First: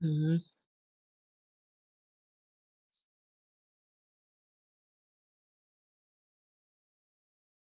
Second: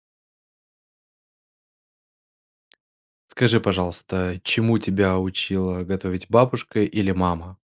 Мгм. Скажи, пожалуйста, чему тебя учила готовить бабушка или мама?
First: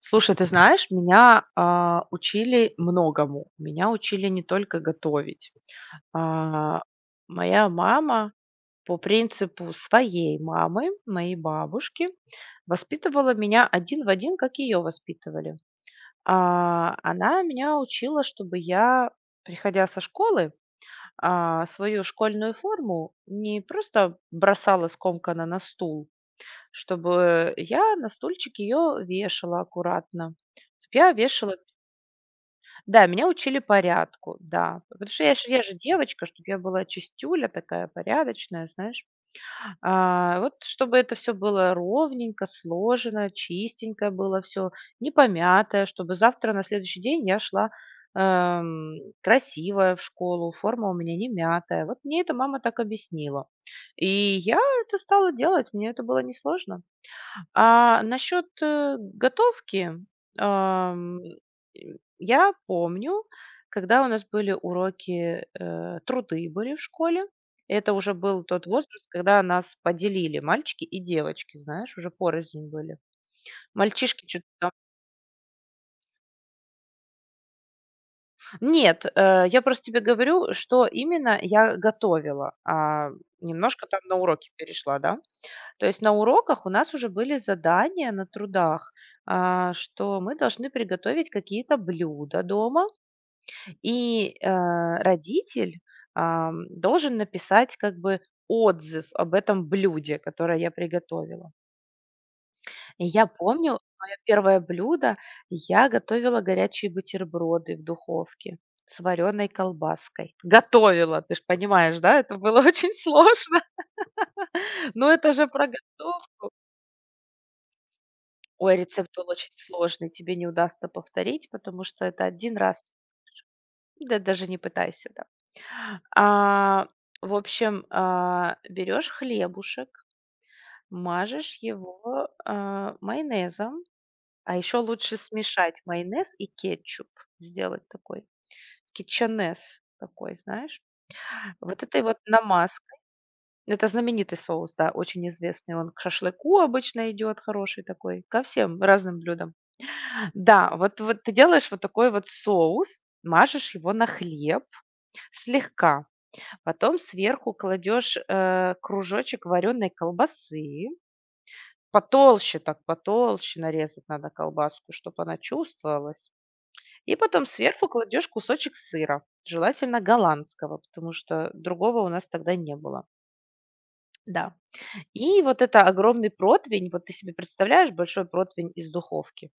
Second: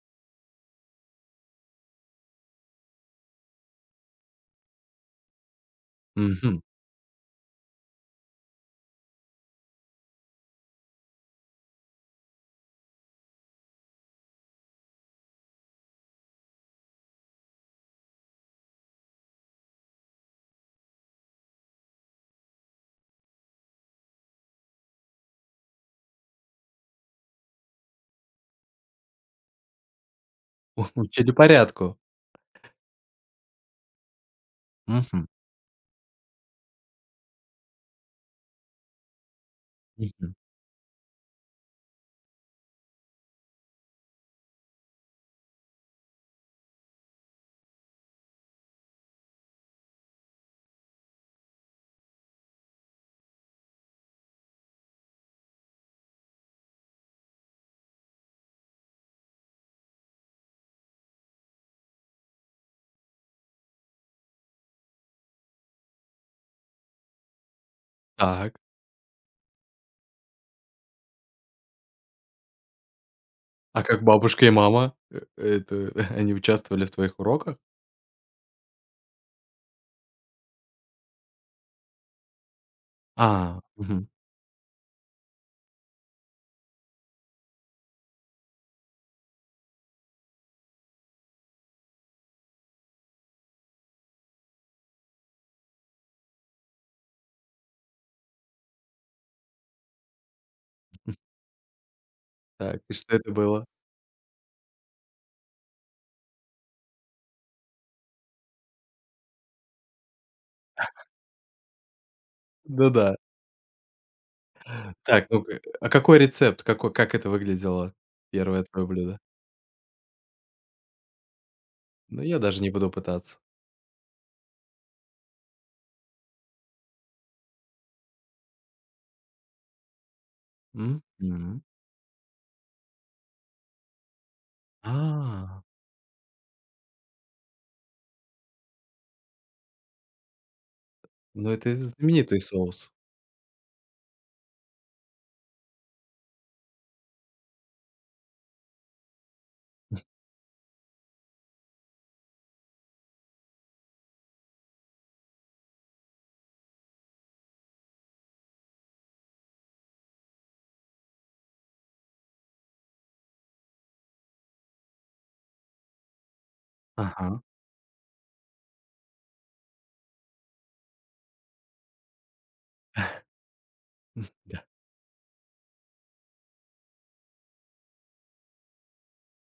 Слушай, ты знаешь, меня, учили многому. Меня учили не только готовить. Мгм. А, Моя мама по принципу своей мамы, моей бабушки, воспитывала меня один в один, как ее воспитывали. Она меня учила, чтобы я, приходя со школы, свою школьную форму не просто бросала скомканно на стул, чтобы я на стульчик ее вешала аккуратно. Чтоб я Учили вешала порядку. Да, меня учили порядку, да. Потому что Мгм, я же девочка, чтобы я была чистюля такая, порядочная, знаешь. мгм. Вот чтобы это все было ровненько, сложено, чистенько было все, не помятое, чтобы завтра, на следующий день я шла, эм, красивая в школу, форма у меня не мятая. Вот мне это мама так объяснила. И я это стала делать, мне это было несложно. Насчет, готовки, ам, и я помню, когда у нас были уроки, труды были в школе. Это уже был Так. тот возраст, когда нас поделили мальчики и девочки, знаешь, уже порознь были. А как Мальчишки чуть бабушка и мама? Это они участвовали в твоих уроках? Нет, я просто тебе говорю, что именно я готовила, немножко там Мгм. на уроки перешла, да. То есть на уроках у нас уже были задания на трудах, что мы должны приготовить какие-то блюда дома, и, родитель, должен написать как бы отзыв об этом блюде, которое я приготовила. Так, и И что я это было? помню, мое первое блюдо, я готовила горячие бутерброды в духовке с вареной колбаской. Готовила, ты ж понимаешь, да, это было очень Да-да. сложно, но Так, это же ну-ка, про а какой готов рецепт? Как это выглядело, первое Ой, твое рецепт блюдо? был очень сложный, тебе не удастся повторить, потому что Ну, это я один даже не раз, буду пытаться. да даже не пытайся, да. А, в общем, берешь хлебушек, М? мажешь Мгм. его, майонезом, а еще лучше А, смешать майонез и кетчуп, сделать такой кетчанез такой, знаешь. ну это Вот этой вот знаменитый соус. намазкой. Это знаменитый соус, да, очень известный, он к шашлыку обычно идет, хороший такой, ко всем разным блюдам. Да, вот ты делаешь вот такой вот соус, мажешь его на хлеб слегка, потом сверху кладешь, кружочек вареной колбасы, потолще так, потолще нарезать надо колбаску, чтобы она чувствовалась, и Ага. потом сверху кладешь кусочек сыра, желательно голландского, потому что другого у нас тогда не было. Да. Да. И вот это огромный противень, вот ты себе представляешь большой противень из духовки?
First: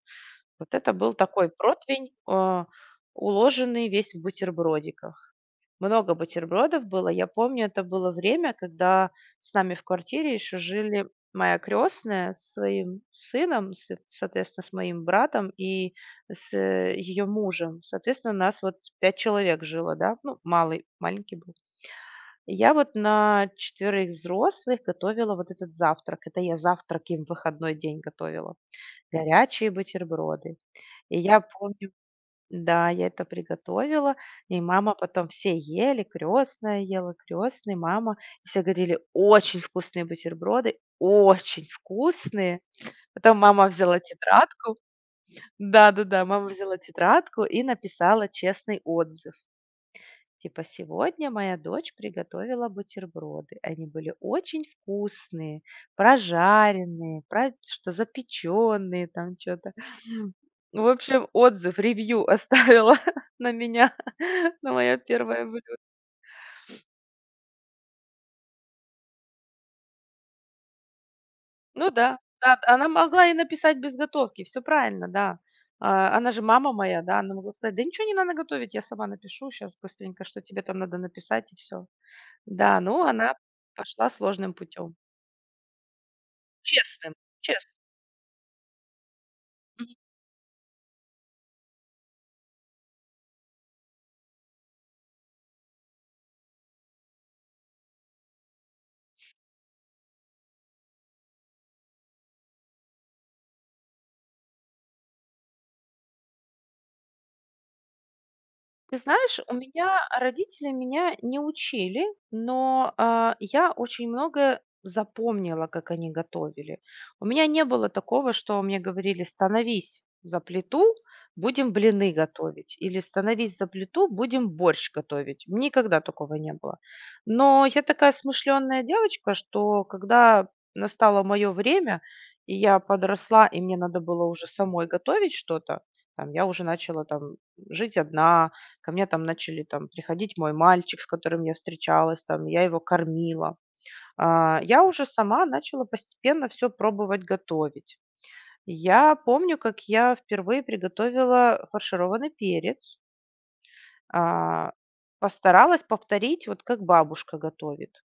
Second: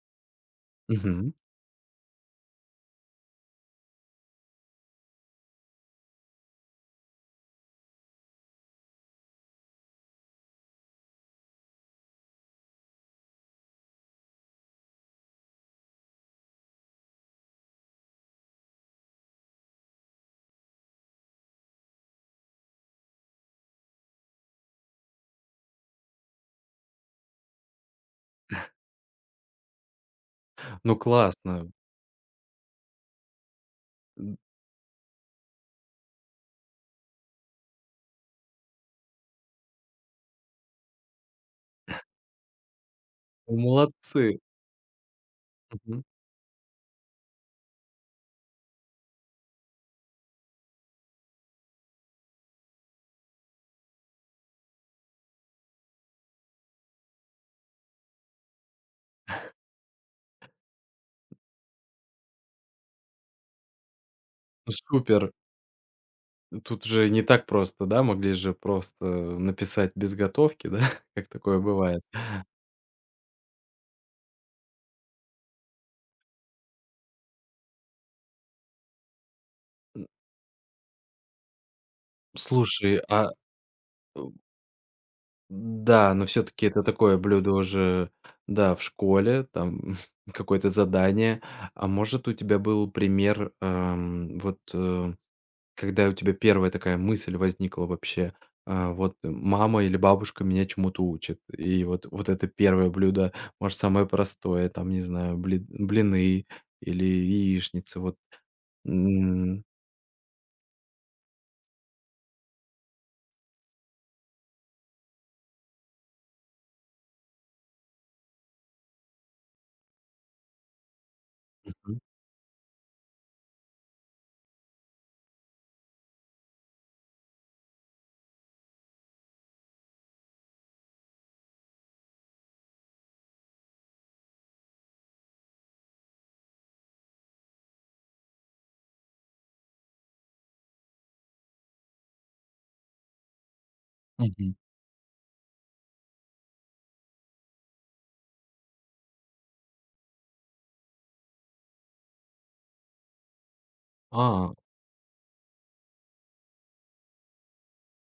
Вот это был Мгм. такой противень, уложенный весь в бутербродиках. Много бутербродов было. Я помню, это было время, когда с нами в квартире еще жили моя крестная с своим сыном, соответственно, с моим братом и с ее мужем. Соответственно, нас вот пять человек жило, да, ну, малый, маленький был. И я вот на четверых взрослых готовила вот этот завтрак. Это я завтрак им в выходной день готовила. Горячие бутерброды. Ну И я классно. помню, да, я это приготовила, и мама потом все ели, крестная ела, крестный, мама. И все говорили: "Очень вкусные бутерброды, очень вкусные". Потом Ну, мама взяла молодцы. тетрадку, Мгм. да-да-да, мама взяла тетрадку и написала честный отзыв. Типа, сегодня моя дочь приготовила бутерброды. Они были очень вкусные, прожаренные, что запеченные там что-то. В общем, отзыв, ревью оставила на меня, Ну, на мое супер. первое блюдо. Тут же не так просто, да? Могли же просто написать без готовки, да? Как такое Ну бывает. да, да, она могла и написать без готовки, все правильно, да. Она же мама моя, да, она могла сказать, да ничего не надо готовить, я сама напишу сейчас М, быстренько, что тебе там надо написать и все. Да, Слушай, ну она пошла э, сложным путем. да, но все таки это Честным, такое блюдо честным. уже, да, в школе, там Мгм. какое-то задание. А может, у тебя был пример, вот, когда у тебя первая такая мысль возникла вообще, вот мама или бабушка меня чему-то учат. И вот это первое блюдо, может, самое простое, там, не знаю, блины или яичницы, вот. Ты знаешь, у М. меня родители меня не учили, но я очень многое запомнила, как они готовили. У меня не было такого, что мне говорили, становись за плиту, будем Мгм. блины готовить, или становись за плиту, будем борщ готовить. Никогда такого не было. Но я такая смышленная девочка, что когда настало мое время, и я подросла, и мне надо было уже самой готовить что-то, там, я уже начала там жить одна. Ко мне там начали там приходить мой мальчик, с которым я встречалась, там я его кормила. Мгм. Я уже сама начала постепенно все пробовать готовить. Я помню, как я впервые приготовила фаршированный перец, А. а, постаралась повторить, вот как бабушка готовит.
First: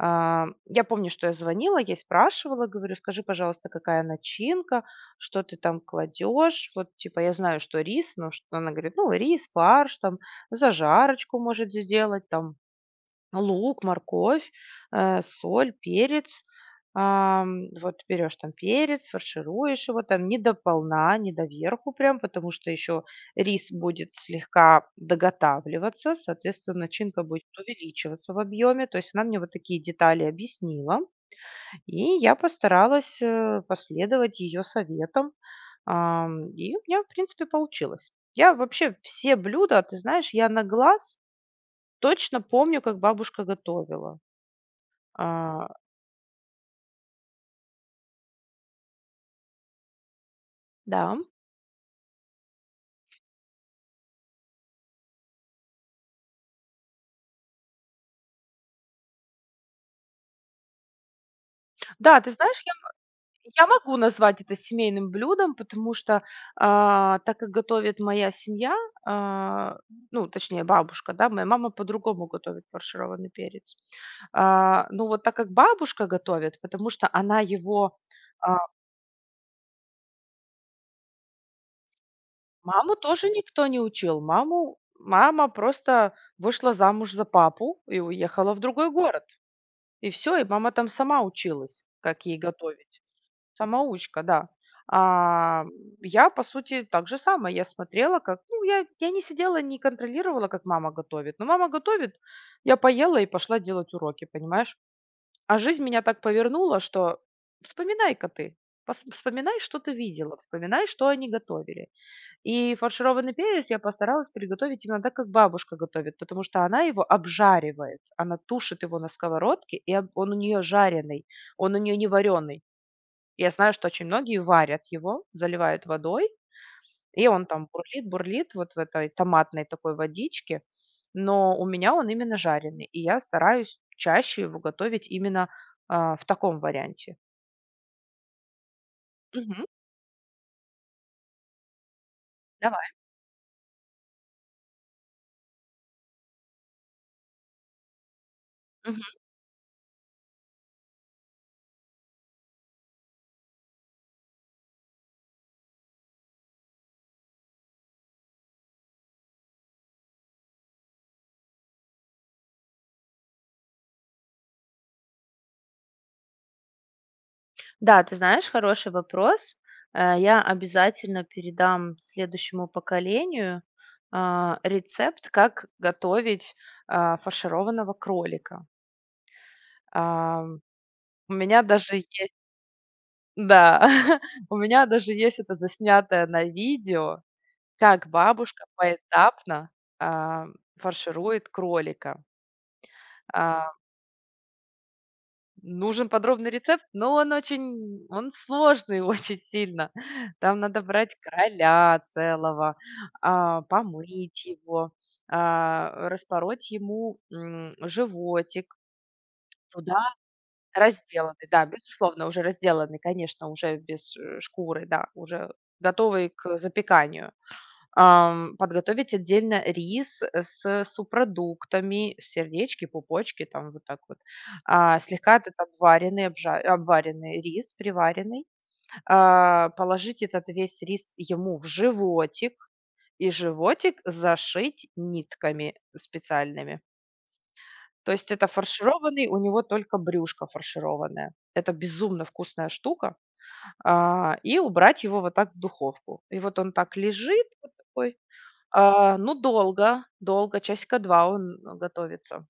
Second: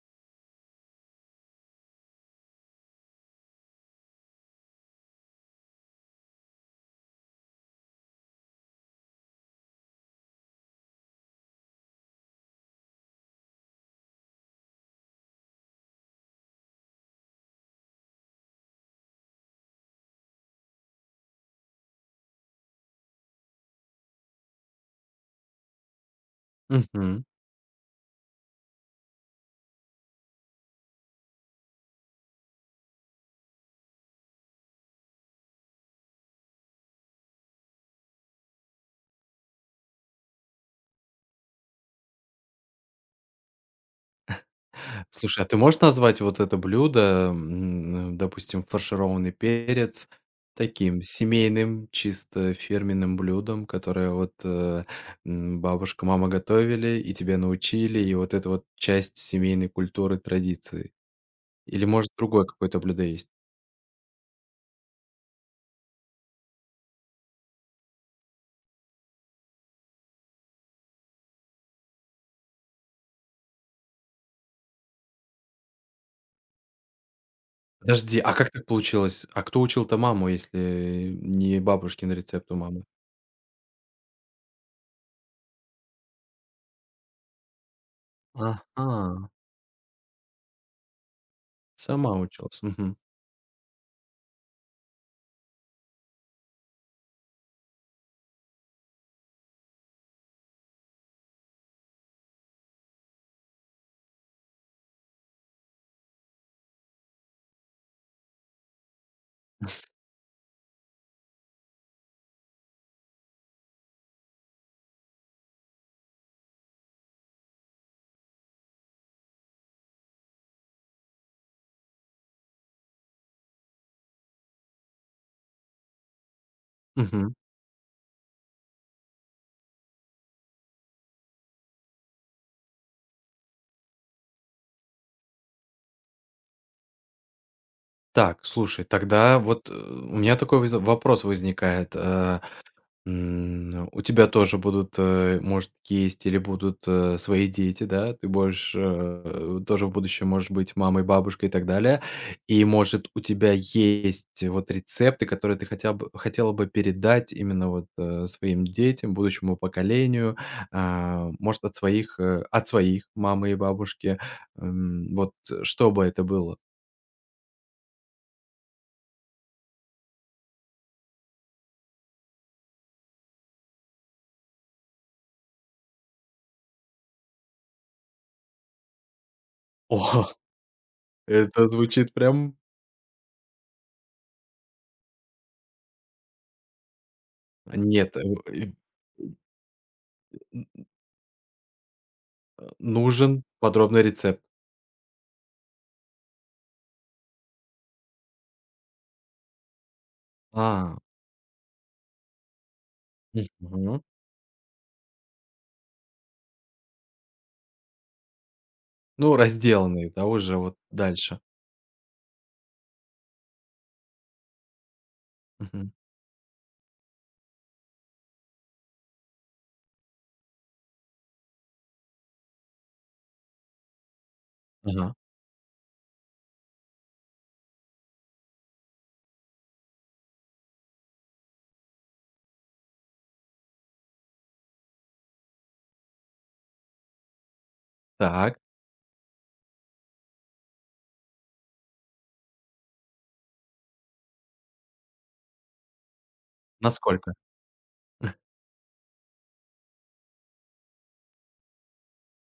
Я помню, что я звонила, я ей спрашивала, говорю: "Скажи, пожалуйста, какая начинка, что ты там кладешь?" Вот типа я знаю, что рис, ну, что она говорит: "Ну, рис, фарш, там, зажарочку может сделать, там, лук, морковь, соль, перец. Вот берешь там перец, фаршируешь его там не до полна, не до верху прям, потому что еще рис будет слегка доготавливаться, соответственно, начинка Мгм. будет увеличиваться в объеме. То есть она мне вот такие детали объяснила, и я постаралась последовать ее советам. И у меня, в принципе, получилось. Я вообще все блюда, ты знаешь, я на глаз точно помню, как бабушка готовила. Слушай, а ты А, можешь назвать вот это блюдо, допустим, фаршированный перец, таким да. семейным, чисто фирменным блюдом, которое вот, бабушка, мама готовили и тебя научили, и вот это вот часть семейной культуры, традиции? Или, может, Да, ты другое знаешь, я какое-то блюдо есть? я могу назвать это семейным блюдом, потому что, так как готовит моя семья, а, ну, точнее, бабушка, да, моя мама по-другому готовит фаршированный перец. Ну, вот так как бабушка готовит, потому что Подожди, а как а, так получилось? А кто учил-то маму, если не бабушкин рецепт у мамы? маму тоже никто не учил. Маму Мама просто вышла замуж за папу и уехала в другой город. Ага, И все, и мама там сама училась, сама как ей училась. Мгм. готовить. Самоучка, да. А, я, по сути, так же самое. Я смотрела, как ну, я не сидела, не контролировала, как мама готовит. Но мама готовит, я поела и пошла делать уроки, понимаешь? А жизнь меня так повернула, что вспоминай-ка ты, вспоминай, что ты видела, вспоминай, что они готовили. И фаршированный перец я постаралась приготовить именно так, как бабушка готовит, потому что она его обжаривает, она тушит его на сковородке, и он у нее жареный, он у нее не вареный. Я знаю, что очень многие варят его, заливают водой, и Мгм. он там бурлит, бурлит вот в этой томатной такой водичке. Но у меня он именно жареный, и я стараюсь чаще его готовить именно, в таком варианте. Так, слушай, тогда Мгм. вот, у меня такой воз вопрос возникает. Давай. У тебя тоже будут, может, есть или будут, свои дети, да? Ты будешь, Мгм. Тоже в будущем, может быть, мамой, бабушкой и так далее. И, может, у тебя есть вот рецепты, которые ты хотя бы хотела бы передать именно вот, своим детям, будущему поколению, а, может, от своих мамы и бабушки. Вот что бы это было? Да, ты знаешь, хороший вопрос. Я обязательно передам следующему поколению, рецепт, как готовить, фаршированного кролика. Ам, у меня Это даже звучит есть прям Да, у меня даже есть это заснятое на видео, как нет, э, бабушка и поэтапно, а, н фарширует кролика. нужен А, подробный рецепт. Нужен подробный рецепт, но он очень он сложный очень сильно. Там надо А, брать короля целого, Мгм. помыть его, распороть ему, животик, Ну, туда разделанный, да, уже вот дальше. разделанный, да, безусловно, уже разделанный, конечно, уже без, шкуры, да, уже Мгм. готовый к запеканию. Подготовить отдельно рис, с субпродуктами, сердечки, пупочки, там вот так вот. Ага. Слегка этот обваренный, обжа обваренный рис, приваренный. Положить этот весь рис ему в животик и животик зашить нитками специальными. То есть это Так, фаршированный, у него только брюшко фаршированное. Это безумно вкусная штука. И убрать его вот так в духовку. И вот он так насколько? лежит вот такой, ну, долго, долго, часика 2 он готовится.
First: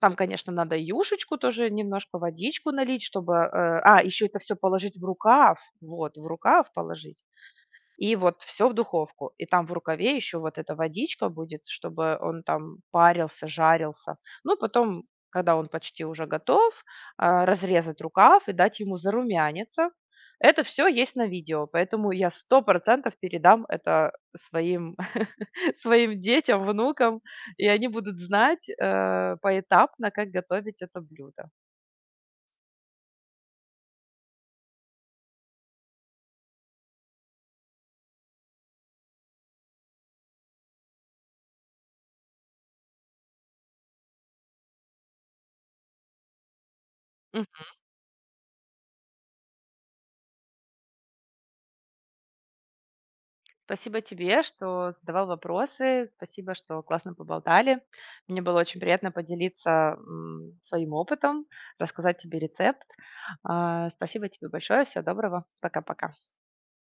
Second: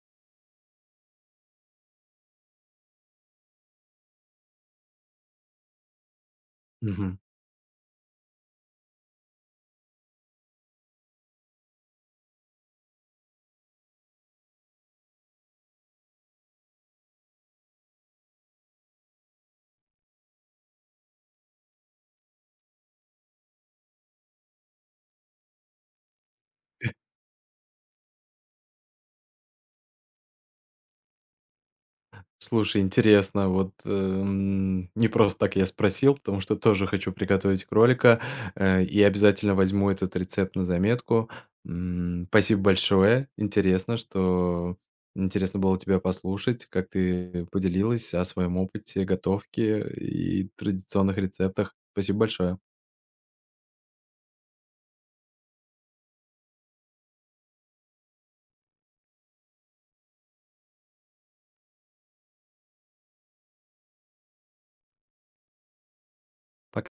Там, конечно, надо и юшечку тоже немножко, водичку налить, чтобы, еще это все положить в рукав. Вот, в рукав положить. И вот все в духовку. И там в рукаве еще вот эта водичка будет, чтобы он там парился, жарился. Ну, потом, когда он почти уже готов, разрезать рукав и дать ему зарумяниться. Это все есть на видео, поэтому я сто процентов передам это своим своим детям, внукам, и они будут знать, поэтапно, как готовить это блюдо. Слушай, интересно, вот, не просто так я спросил, потому что тоже хочу приготовить кролика, и обязательно возьму этот рецепт на заметку. Спасибо большое. Интересно было тебя послушать, как ты поделилась о своем опыте готовки и традиционных рецептах. Спасибо большое. Спасибо тебе, что задавал вопросы. Спасибо, что классно поболтали. Мне было очень приятно поделиться своим опытом, рассказать тебе рецепт. Спасибо тебе большое. Всего доброго. Пока-пока. Пока.